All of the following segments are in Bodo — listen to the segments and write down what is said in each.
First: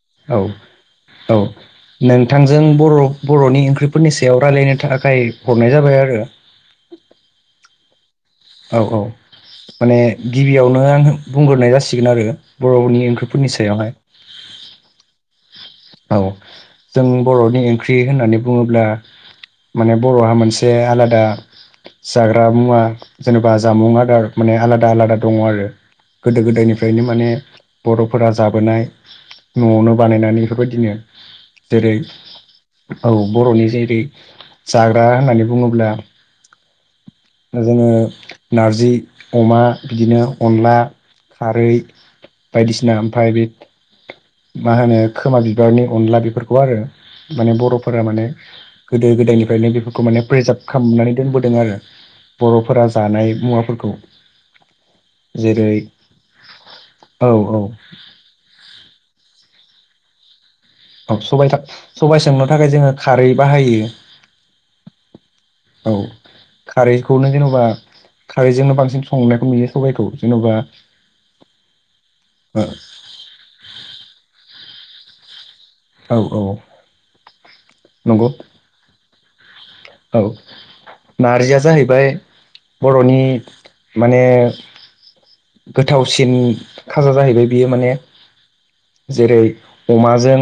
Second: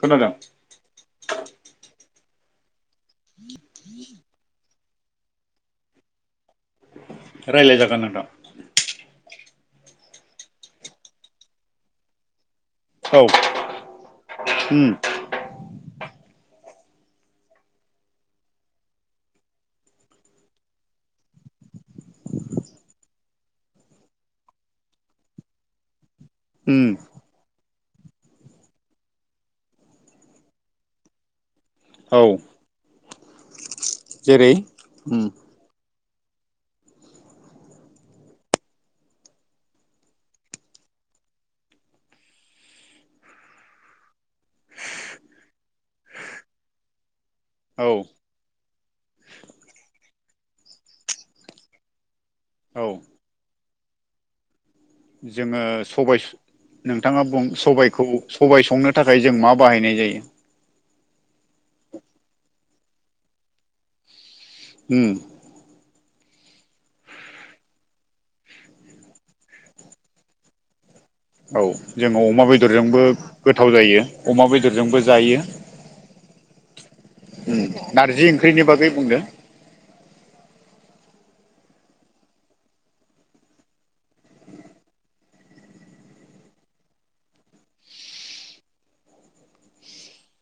खोनादों औ औ नोंथांजों बर' बर'नि ओंख्रिफोरनि सायाव रायलायनो थाखाय हरनाय जाबाय आरो रायज्लाय जागोन आरोना औ औ माने गिबियावनो आं बुंग्रोनाय जासिगोन आरो बर'नि औ ओंख्रिफोरनि सायावहाय उम [inaudible] औ जों बरनि ओंख्रि होननानै बुंङोब्ला माने बरहा मोनसे आलादा जाग्रा मुवा जेनबा जामुं आदार माने आलादा आलादा दंङ आरो गोदो उम गोदायनिफ्रायनो माने बरफोरा जाबोनाय नआवनो बानायनानै बेफोरबायदिनो जेरै औ औ बरनि जेरै जाग्रा उम होननानै बुङोब्ला [inaudible] बिदिनो नारजि अमा बिदिनो अनला खारै बायदिसिना ओमफ्राय बे मा होनो खोमा बिबारनि अनला बेफोरखौ आरो माने औ बरफोरा माने गोदो गोदायनिफ्रायनो बेफोरखौ माने प्रिजार्भ खालामनानै दोनबोदों आरो बरफोरा औ जानाय मुवाफोरखौ [inaudible] जोंङो जेरै सबाइ नोंथाङा औ बुं सबाइखौ सबाय संनो थाखाय जों मा बाहायनाय जायो औ सबाय था सबाइ संनो थाखाय जोंङो खारै बाहायो। ओम औ खारैखौनो जेनबा खारैजोंनो बांसिन संनायखौ नुयो सबाइखौ जेनबा औ जोंङो अमा बेदरजोंबो गोथाव जायो अमा बेदरजोंबो जायो औ औ [inaudible] नंगौ नारजि ओंख्रिनि बागै बुंदो औ नारजिया जाहैबाय बर'नि माने गोथावसिन खाजा जाहैबाय बियो माने जेरै अमाजों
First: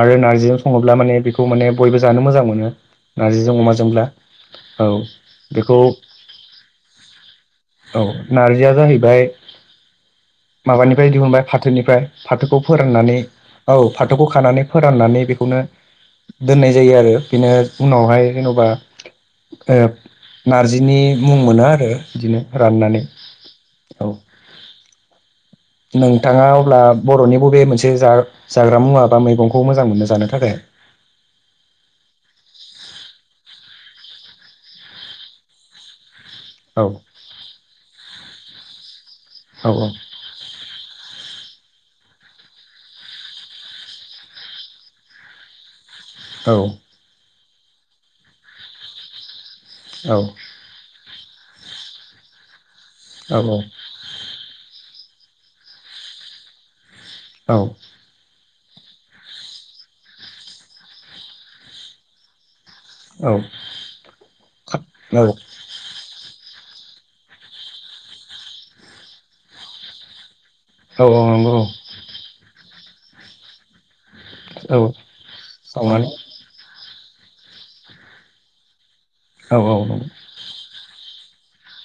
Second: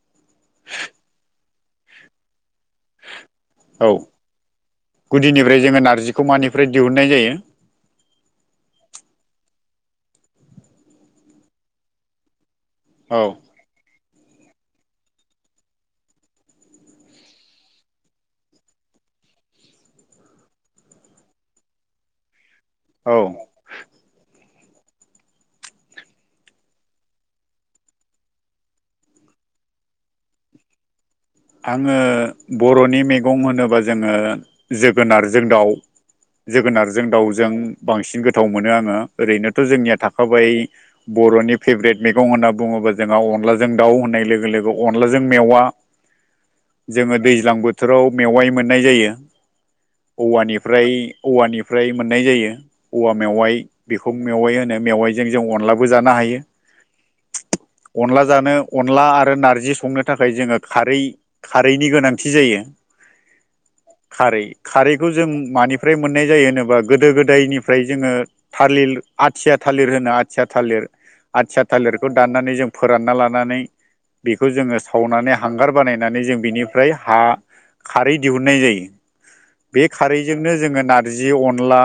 आरो नार्जिजों सङोब्ला माने बेखौ माने बयबो जानो मोजां मोनो नारजिजों औ अमाजोंब्ला औ गुदिनिफ्राय बेखौ जोङो नारजिखौ मानिफ्राय दिहुननाय जायो। औ नारजिया जाहैबाय माबानिफ्राय दिहुनबाय फाथोनिफ्राय फाथोखौ फोराननानै औ औ फाथौखौ खानानै फोराननानै बेखौनो दोननाय जायो आरो बेनो उनावहाय जेन'बा ओ नारजिनि मुं मोनो आरो बिदिनो राननानै औ औ। नोंथाङा अब्ला बर'नि बबे मोनसे जा जाग्रा मुवा बा मैगंखौ मोजां मोनो जानो थाखाय [inaudible] आङो बर'नि मैगं होनोबा जोङो जोगोनारजों दाउ औ जोगोनारजों दाउजों बांसिन गोथाव मोनो आङो ओरैनोथ' औ जोंनिया थाखाबाय बर'नि फेभरेट मैगं होनना बुङोब्ला जोंहा अनलाजों दाउ होननाय लोगो लोगो अनलाजों मेवा औ जोङो दैज्लां बोथोराव मेवाइ मोननाय जायो। औ औवानिफ्राय औवानिफ्राय मोननाय जायो। औवा औ मेवाइ बेखौ मेवाइ होनो मेवाइजों जों अनलाबो जानो हायो। औ अनला जानो अनला आरो नारजि संनो थाखाय जोङो। खारै खारैनि गोनांथि जायो। औ खारै खारैखौ जों नंगौ मानिफ्राय मोननाय जायो होनोबा। गोदो गोदायनिफ्राय जोङो थालिल आथिया थालिर होनाय आथिया थालिर औ आथिया थालिरखौ दाननानै जों फोरानना लानानै बेखौ जोङो औ सावनानै हांगार सावनानै बानायनानै जों बिनि फ्राय हा खारै दिहुननाय जियो औ औ बे खारैजोंनो जोङो ना जि अनला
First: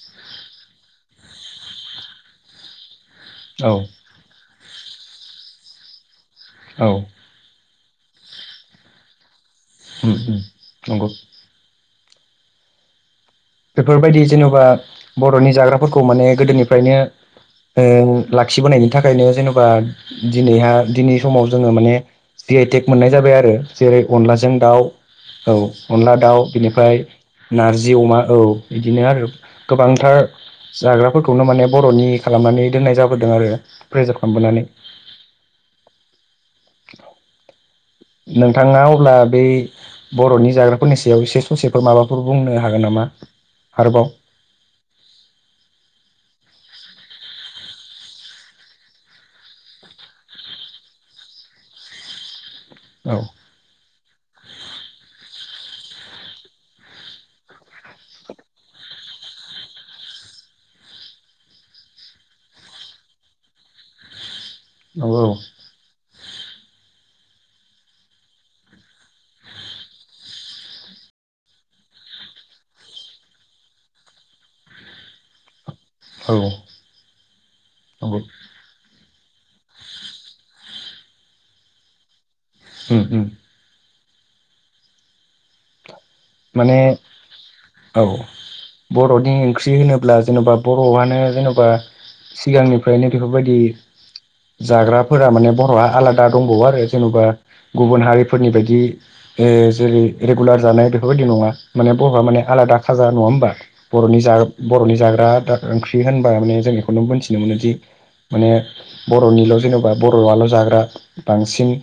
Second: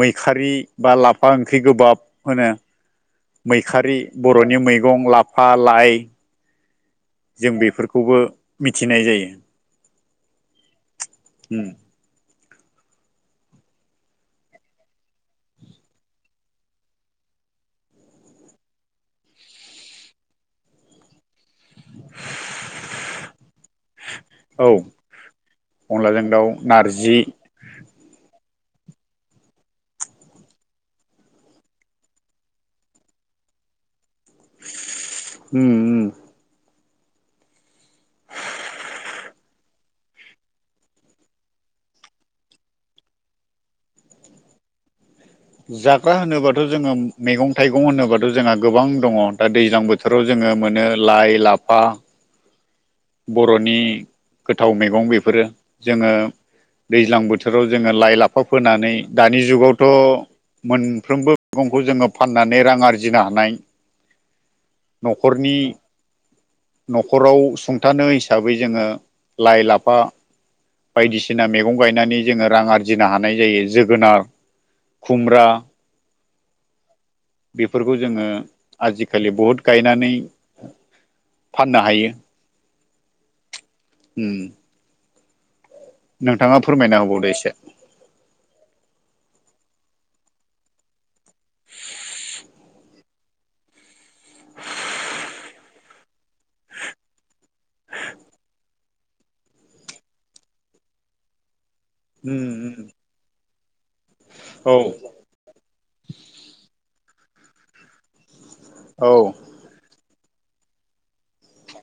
मैखारि बा लाफा ओंख्रि गोबाब होनो औ मैखारि बर'नि मैगं लाफा लाइ औ जों बेफोरखौबो मिथिनाय जायो। ओम ओम नंगौ बेफोरबायदि जेन'बा बर'नि जाग्राफोरखौ माने गोदोनिफ्रायनो ओ लाखिबोनायनि थाखायनो जेनेबा दिनैहा दिनै समाव जोङो माने जि आइ टेक मोननाय जाबाय आरो जेरै अनलाजों औ दाउ औ अनला अनलाजों दाउ बिनिफ्राय नारजि नारजि अमा औ बिदिनो आरो गोबांथार जाग्राफोरखौनो माने बर'नि खालामनानै दोननाय जाबोदों। आरो फ्रेजाब उम नोंथाङा अब्ला बे बर'नि जाग्राफोरनि सायाव एसे ससेफोर माबाफोर बुंनो हागोन नामा आरोबाव। [inaudible] जाग्रा होनोबाथ' जोङो मैगं थाइगं होनोबाथ' जोंहा गोबां दङ दा दैज्लां बोथोराव जोङो ओ मोनो लाइ-लाफा औ बर'नि गोथाव मैगं बेफोरो जोङो दैज्लां बोथोराव जोङो लाइ लाफा फोनानै दानि जुगावथ' मोनफ्रोमबो मैगंखौ जोङो फाननानै रां आरजिनो हानाय औ न'खरनि न'खराव सं थानो हिसाबै जोङो लाइ लाफा बायदिसिना मैगं गायनानै जोङो रां आरजिनो हानाय जायो जोगोनार खुमब्रा औ बेफोरखौ नंगौ जोङो आरजि खालि बुध गायनानै फाननो हायो। उम उम। उम। नोंथाङा माने फोरमायना होबावदो एसे औ बर'नि ओंख ख्रि होनोब्ला जेन'बा बर'आनो जेनेबा सिगांनिफ्रायनो बेफोरबायदि जाग्राफोरा माने बर'आ आलादा दंबावो आरो जेन'बा गुबुन हारिफोरनि बायदि ओ जेरै रेगुलार जानाय बेफोरबायदि नङा। माने बर'हा माने उम आलादा उम खाजा नङा होमबा? बर'नि जाग औ बर'नि जाग्रा आदा ओंख्रि होनबा माने जों जों बेखौनो मोनथिनो मोनोदि माने औ बर'निल' जेन'बा बर'आल' जाग्रा बांसिन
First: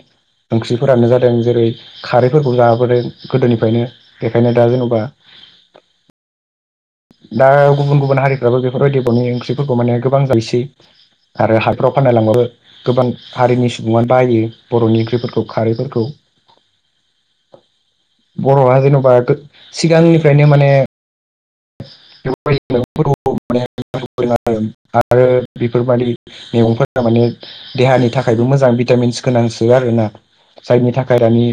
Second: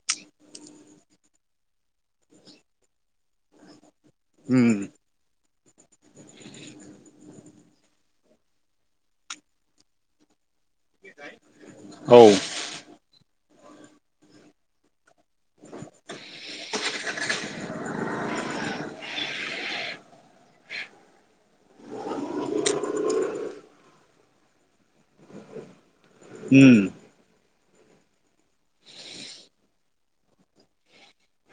ओंख्रिफोरानो जादों जेरै खारैफोरखौ जाबोदों गोदोनिफ्रायनो। बेखायनो दा उम जेनेबा दा गुबुन गुबुन हारिफ्राबो बेफोरबायदि बर'नि ओंख्रिफोरखौ माने गोबां जायोसै। आरो हाफ्राव फाननो औ लांबाबो गोबां हारिनि सुबुङानो बायो बर'नि ओंख्रिफोरखौ खारैफोरखौ। बर'आ जेन'बा गोद सिगांनिफ्रायनो माने [unintelligible] आरो बेफोरबादि उम मैगंफोरा माने देहानि थाखायबो मोजां भिटामिन्स गोनांसो आरोना। जायनि थाखाय दानि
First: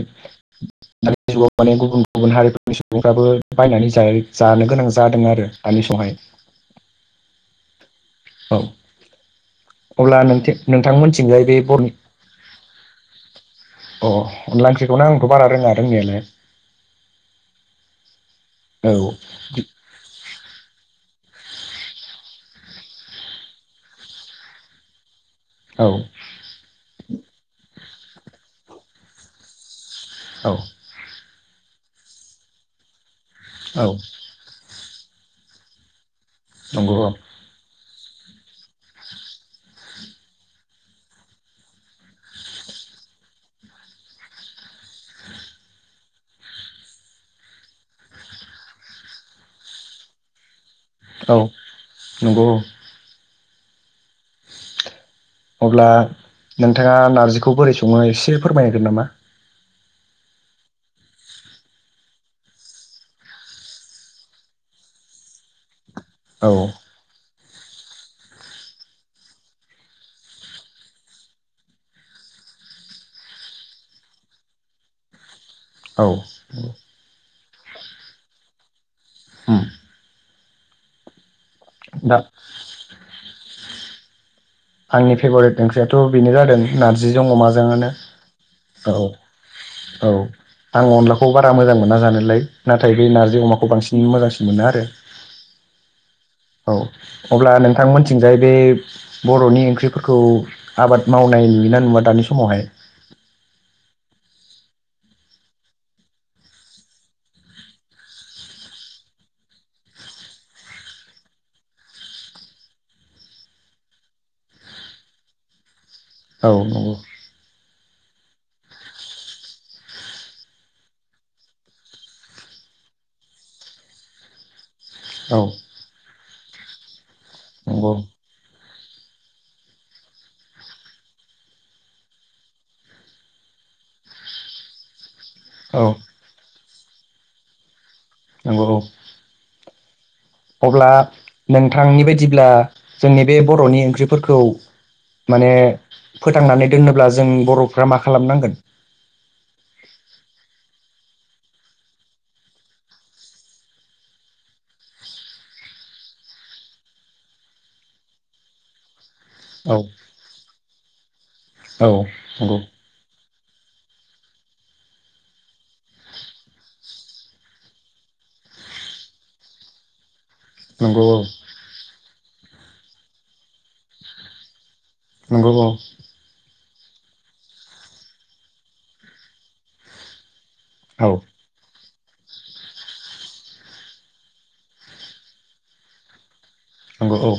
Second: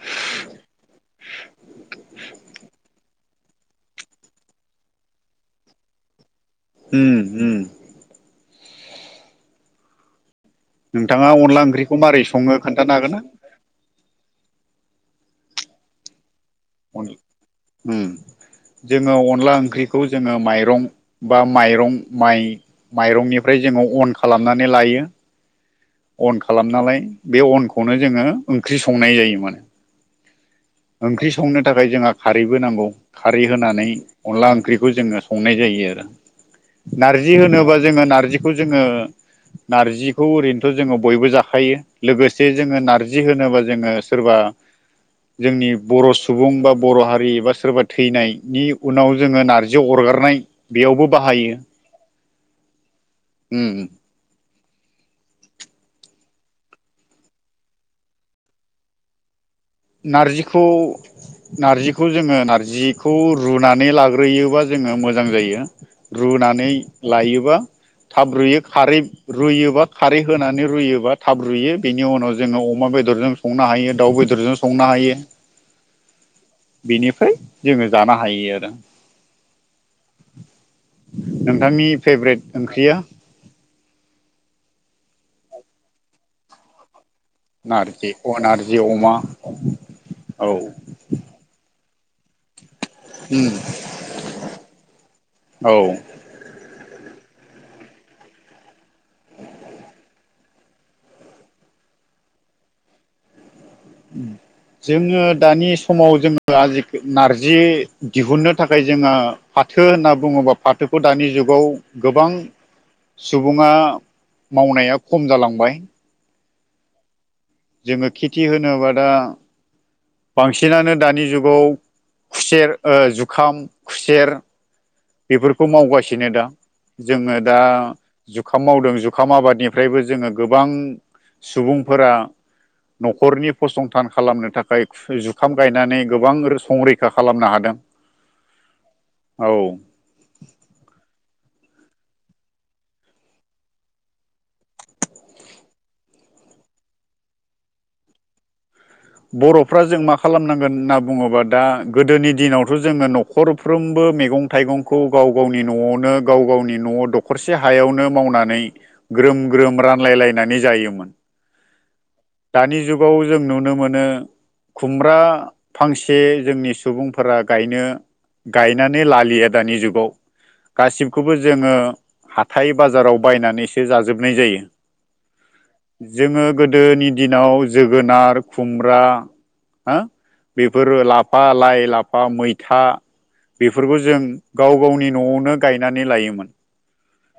दानि जुगाव माने गुबुन गुबुन हारिफोरनि सुबुंफ्राबो बायनानै ज जाय जानो गोनां जादों आरो दानि समावहाय। उम उम। औ अब्ला नोंथे नोंथाङा नोंथांमोनथिंजाय बे अनला बर'नि ओंख्रिखौ मारै सङो खोन्थानो हागोन ना? [inaudible] अ। अनला ओंख्रिखौनो आंथ' बारा रोङा रोंनायालाय। अनला उम औ जोङो अनला ओंख्रि खौ जोङो माइरं बा माइरं माइ माइरंनिफ्राय जोङो अन खालामनानै लाय यो। औ अन खालामनालाय बे अनखौनो जोङो ओंख्रि संनाय जायो माने। औ ओंख्रि संनो थाखाय जोंहा खारैबो नांगौ। खारै औ होनानै अनला ओंख्रि खौ जोङो संनाय जायो आरो। नंगौ औ नार्जि होनोबा जोङो नारजिखौ जोङो नारजिखौ ओरै थ' जोङो बयबो जाखायो लोगोसे जोङो नारजि होनोबा जोङो सोरबा जोंनि बर' सु सुबुं बा बर' हारि बा सोरबा थैनायनि उनाव जोङो नारजि अरगारनाय बेयावबो औ बाहायो। नंगौ औ। उम। [inaudible] अब्ला नोंथाङा नारजिखौ बोरै सङो एसे फोरमायगोन नामा? नारजिखौ नारजिखौ जोङो नार्जिखौ रुनानै लाग्रोयोबा जोङो मोजां जायो। औ रुनानै लायोबा थाब रुयो खारै रुयोबा खारै होनानै रुयोबा थाब रुयो बेनि उनाव जोङो अ अमा बेदरजों संनो हायो दाउ बेदरजों संनो हायो। औ औ। बेनिफ्राय जोङो जानो हायो आरो। उम। नोंथांनि दा फेब्रेट ओंख्रिया? [inaudible] आंनि फेभरेट ओंख्रियाथ' बेनो जादों नारजि। जों अमाजोङानो नारजि अ नारजि औ। अमा औ आं अनलाखौ बारा मोजां मोना। जानोलाय नाथाय बे नारजि अमाखौ बांसिन मोजांसिन मोनो आरो औ [inaudible] औ। अब्ला नोंथांमोनथिंजाय बे बर'नि ओंख्रिफोरखौ आबाद मावनाय नुयोना नुवा दानि समावहाय। उम। जोङो दानि समाव [unintelligible] नारजि दिहुननो थाखाय जोङो। फाथो होनना बुङोबा फाथोखौ दानि जुगाव गोबां सुबुङा मावनाया खम जालांबाय। औ नंगौ। जोङो खेथि होनोबा दा। बांसिनानो दानि जुगाव खुसेर, ओ जुखाम, खुसेर औ बेफोरखौ मावगासिनो दा जोङो दा नंगौ जुखाम मावदों। जुखाम आबादनिफ्रायबो जोङो गोबां सुबुंफोरा न'खरनि फसंथान खालामनो थाखाय। जुखाम औ गायनानै गोबां संरैखा खालामनो हादों। नंगौ। औ। अब्ला नोंथांनि बायदिब्ला जोंनि बे बर'नि ओंख्रिफोरखौ माने फोथांनानै दोनोब्ला जों बर'फ्रा मा खालामनांगोन। बर'फ्रा जों मा खालामनांगोन होनना बुङोबा दा गोदोनि दिनावथ' जोङो न'खरफ्रोमबो मैगं थाइगंखौ गाव गावनि न'आवनो गाव गावनि न'आव दखरसे हायावनो मावनानै ग्रोम औ ग्रोम रानलायलायनानै जायोमोन। औ नंगौ। दानि जुगाव जों नुनो मोनो खुमब्रा फांसे जोंनि सुबुंफोरा गायनो गायनानै लालिया दानि जुगाव। नंगौ औ गासिखौबो जोङो हाथाइ बाजाराव बायनानैसो जाजोबनाय जायो। नोंगौ औ। जोङो गोदोनि दिनाव जोगोनार खुमब्रा हो बेफोरो औ लाफा, लाइ, ला फा मैथा बेफोरखौ जों गाव गावनि न'आवनो गायनानै लायोमोन। नंगौ औ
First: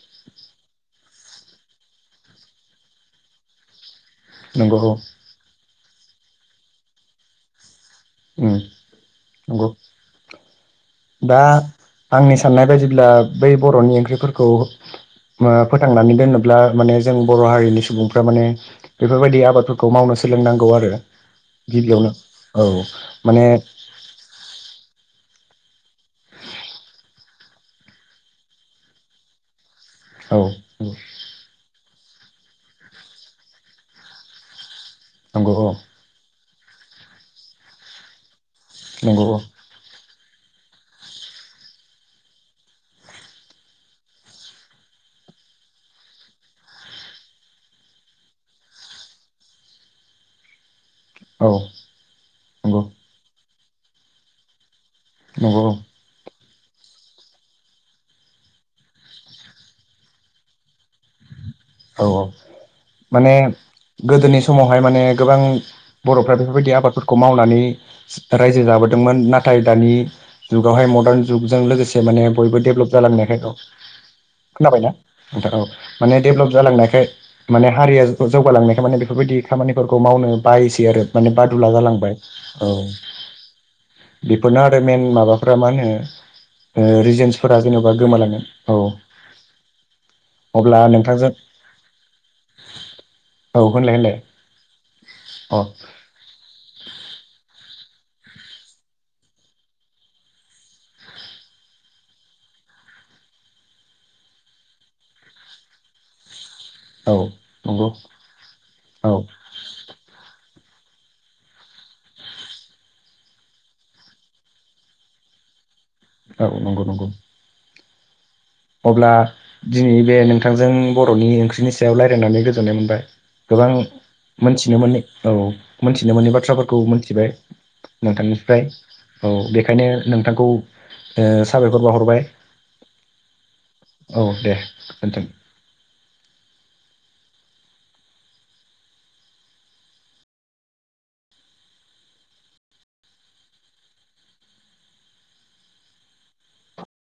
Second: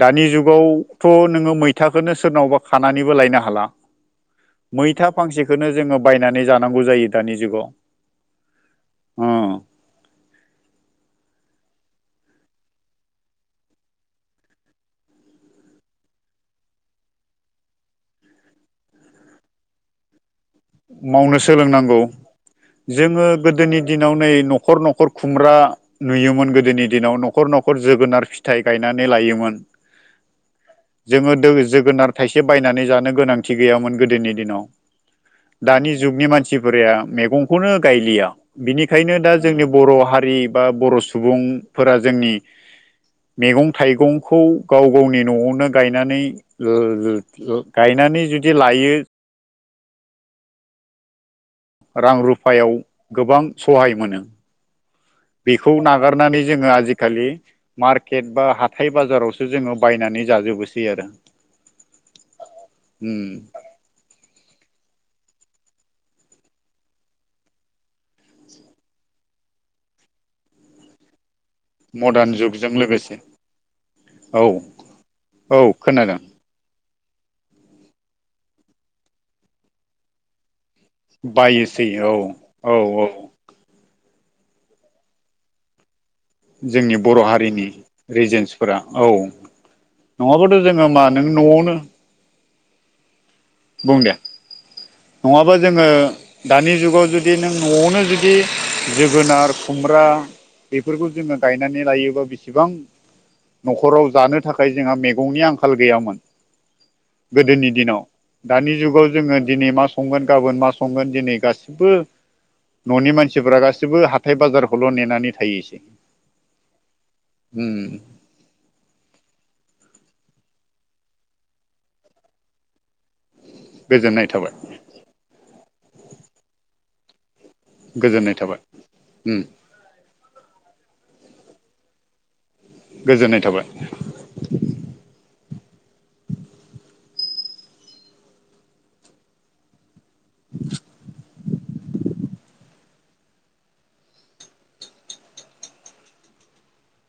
दानि जुगाव थ' नोङो मैथाखौनो नों सोरनावबा खानानैबो लायनो हाला। नंगौ। बेखौनो जोङो बायनानै जानांगौ जायो दानि जुगाव। उम ओ नंगौ। दा आंनि साननाय बायदिब्ला बै बर'नि ओंख्रिफोरखौ [unintelligible] फोथांनानै दोनोब्ला माने जों बर' हारिनि सुबुंफ्रा माने बेफोर बायदि आबादफोरखौ मावनो सोलोंनांगौ आरो मावनो सोलोंनांगौ गिबियावनो औ जोङो माने गोदोनि दिनाव नै न'खर न'खर खुमब्रा नुयोमोन गोदोनि दिनाव न'खर न'खर जोगोनार फिथाइ गायनानै लायोमोन। औ जोङो [unintelligible] जोगोनार। थाइसे बायनानै जानो गोनांथि गैयामोन गोदोनि दिनाव नंगौ औ दानि जुगनि मानसि [unintelligible] मैगंखौनो गायलिया बिनिखायनो नंगौ दा औ जोंनि बर' हारि [unintelligible] बा बर' सुबुंफोरा जोंनि। मैगं थाइगंखौ गाव गावनि न'आवनो गायनानै [unintelligible] गाय गायनानै जुदि लायो औ रां रुफायाव नंगौ गोबां सहाय मोनो नंगौ बेखौ नागारनानै जोङो आजिखालि मार्केट बा हाथाय बाजारावसो जोङो बायनानै जाजोबोसै आरो। औ औ माने गोदोनि समावहाय माने गोबां बर'फ्रा बेफोरबायदि आबादफोरखौ मावनानै रायजो जाबोदोंमोन नाथाय दानि जुगावाहाय मर्दान जुगजों लोगोसे माने मदार्न बयबो जुगजों डेभलप लोगोसे जालांनायखाय औ खोनाबायना नोंथां औ माने रोंनायखाय माने हारिया जौगालांनायखाय माने बेफोरबायदि खामानिफोरखौ मावनो बायोसै आरो माने बादुला बायोसै औ जालांबाय औ बेफोरनो आरो मेन माबाफोरा मा होनो जोंनि बर' रिजन्सफोरा हारिनि जेनेबा गोमालाङोन औ रिजेन्सफोरा नङाबाथ' अब्ला जोङो नों मा न'आवनो औ होनलाय बुं दे होनलाय नङाबा अ जोङो दानि जुगाव जुदि नों न'आवनो जुदि जोगोनार खुमब्रा बेफोरखौ जोङो गायनानै लायोबा बेसेबां न'खराव जानो थाखाय जोंहा मैगंनि आंखाल गैयामोन। औ गोदोनि नंगौ दिनाव दानि जुगाव औ जोङो दिनै मा संगोन गाबोन मा संगोन दिनै गासिबो न'नि मानसिफोरा गासैबो हाथाय बाजारखौल' नेनानै थायोसै। औ नंगौ नंगौ उम अब्ला दिनै बे नोंथांजों बर'नि ओंख्रिनि सायाव रायज्लायनानै गोजोननाय मोनबाय। गोबां गोजोननाय थाबाय मोनथिनो मोनै औ मोनथिनो मोनै बाथ्राफोरखौ मोनथिबाय गोजोननाय थाबाय नोंथांनिफ्राय औ उम। बेखायनो नोंथांखौ ओ साबायखर बावहरबाय। गोजोननाय थाबाय औ दे [inaudible] न्थों [inaudible]